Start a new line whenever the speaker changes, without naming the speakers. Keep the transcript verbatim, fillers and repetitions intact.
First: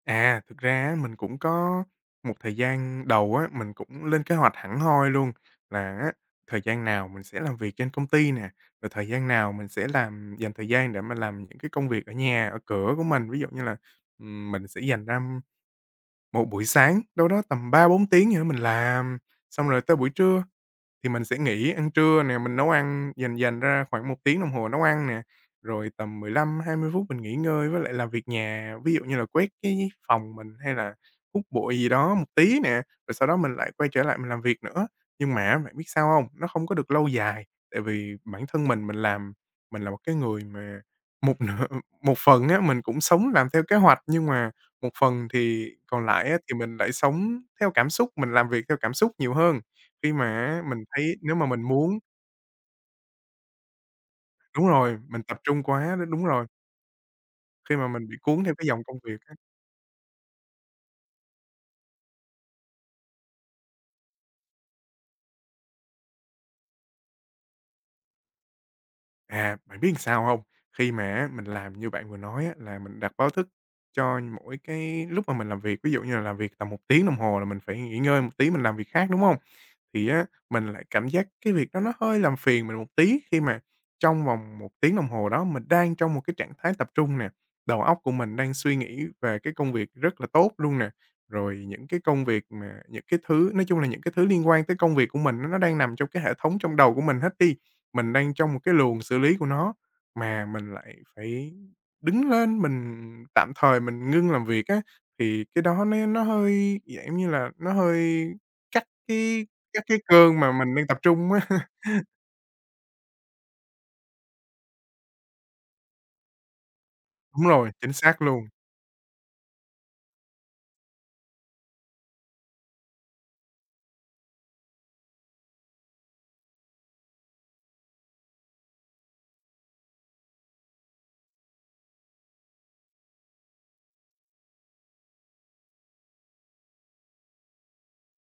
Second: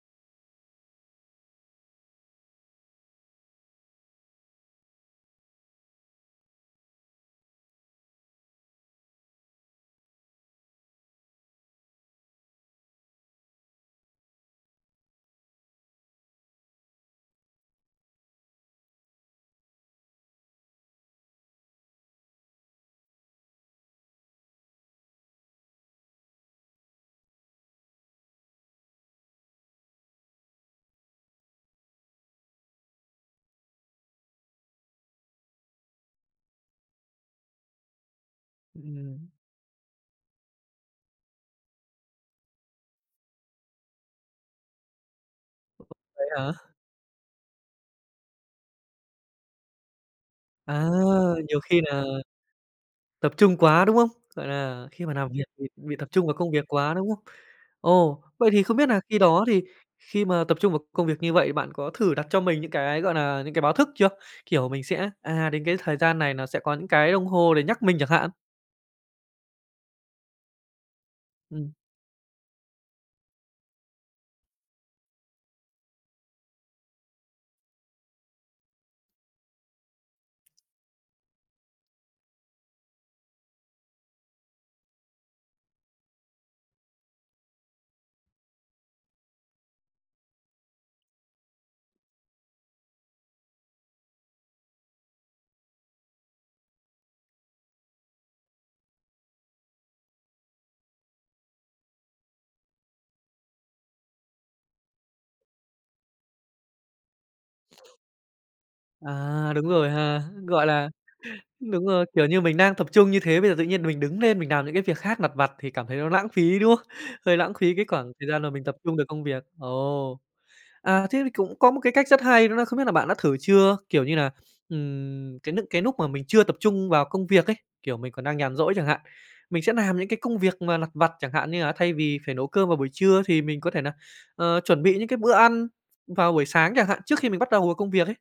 À, thực ra á mình cũng có một thời gian đầu á, mình cũng lên kế hoạch hẳn hoi luôn là á thời gian nào mình sẽ làm việc trên công ty nè, rồi thời gian nào mình sẽ làm dành thời gian để mà làm những cái công việc ở nhà, ở cửa của mình. Ví dụ như là, ừ, mình sẽ dành ra một buổi sáng đâu đó tầm ba bốn tiếng gì đó mình làm, xong rồi tới buổi trưa thì mình sẽ nghỉ ăn trưa nè. Mình nấu ăn dành dành ra khoảng một tiếng đồng hồ nấu ăn nè, rồi tầm mười lăm hai mươi phút mình nghỉ ngơi với lại làm việc nhà, ví dụ như là quét cái phòng mình, hay là hút bụi gì đó một tí nè. Rồi sau đó mình lại quay trở lại mình làm việc nữa. Nhưng mà á bạn biết sao hông? Nó không có được lâu dài, tại vì bản thân mình mình
Ừm.
làm mình là một cái người mà một nửa một phần á mình cũng sống làm theo kế hoạch, nhưng mà một phần thì còn
Vậy
lại á
hả?
thì mình lại sống theo cảm xúc, mình làm việc theo cảm xúc nhiều hơn. Khi mà á, mình
À,
thấy nếu mà
nhiều
mình
khi
muốn
nà tập trung quá, đúng không? Gọi
Đúng
là,
rồi,
khi mà
mình
nàm
tập
việc
trung
thì
quá,
bị
đ
tập
đúng
trung vào
rồi.
công việc quá, đúng không?
Khi mà mình bị
Ồ,
cuốn
vậy
theo
thì
cái
không
dòng
biết
công
nà khi
việc á.
đó thì khi mà tập trung vào công việc như vậy thì bạn có thử đặt cho mình những cái, gọi nà, những cái báo thức chưa? Kiểu, mình sẽ, à, đến cái thời gian này nó sẽ có những cái đồng hồ để nhắc mình chẳng hạn?
À, bạn biết sao hông? Khi mà á mình
Ừm.
làm như bạn vừa nói á là mình đặt báo thức cho mỗi cái lúc mà mình làm việc, ví dụ như là làm việc tầm một tiếng đồng hồ là mình phải nghỉ ngơi một tí mình làm việc khác, đúng hông? Thì á mình lại cảm giác cái việc đó nó hơi làm phiền mình một tí khi mà trong vòng một tiếng đồng hồ đó mình đang trong một cái trạng thái tập trung nè, đầu óc của mình đang suy nghĩ về cái công việc rất là tốt luôn nè, rồi những cái công việc mà những cái thứ nói chung là, những cái thứ liên quan tới công việc của mình á nó đang nằm trong cái hệ thống trong đầu của mình hết đi. Mình đang trong một cái luồng xử lý của nó mà mình lại phải đứng lên, mình tạm thời mình ngưng làm việc á, thì cái đó nó nó hơi, dạng giống như là, nó hơi cắt cái
À, đúng
cắt
rồi
cái
ha,
cơn mà
gọi
mình đang
là,
tập trung á.
đúng rồi, kiểu như, mình đang tập trung như thế bây giờ tự nhiên mình đứng nên mình nàm những cái việc khác lặt vặt thì cảm thấy nó lãng phí, đúng không? Hơi
Đúng
lãng
rồi,
phí cái
chính
khoảng
xác
thời gian mà
luôn.
mình tập trung được công việc. Ồ, à, thế thì cũng có một cái cách rất hay đó là không biết là bạn đã thử chưa kiểu như nà, ừm, cái nức cái núc mà mình chưa tập trung vào công việc ấy, kiểu, mình còn đang nhàn rỗi chẳng hạn, mình sẽ nàm những cái công việc mà lặt vặt chẳng hạn như là thay vì phải nấu cơm vào buổi trưa thì mình có thể nà, ờ, chuẩn bị những cái bữa ăn vào buổi sáng chẳng hạn, trước khi mình bắt đầu vào công việc ấy.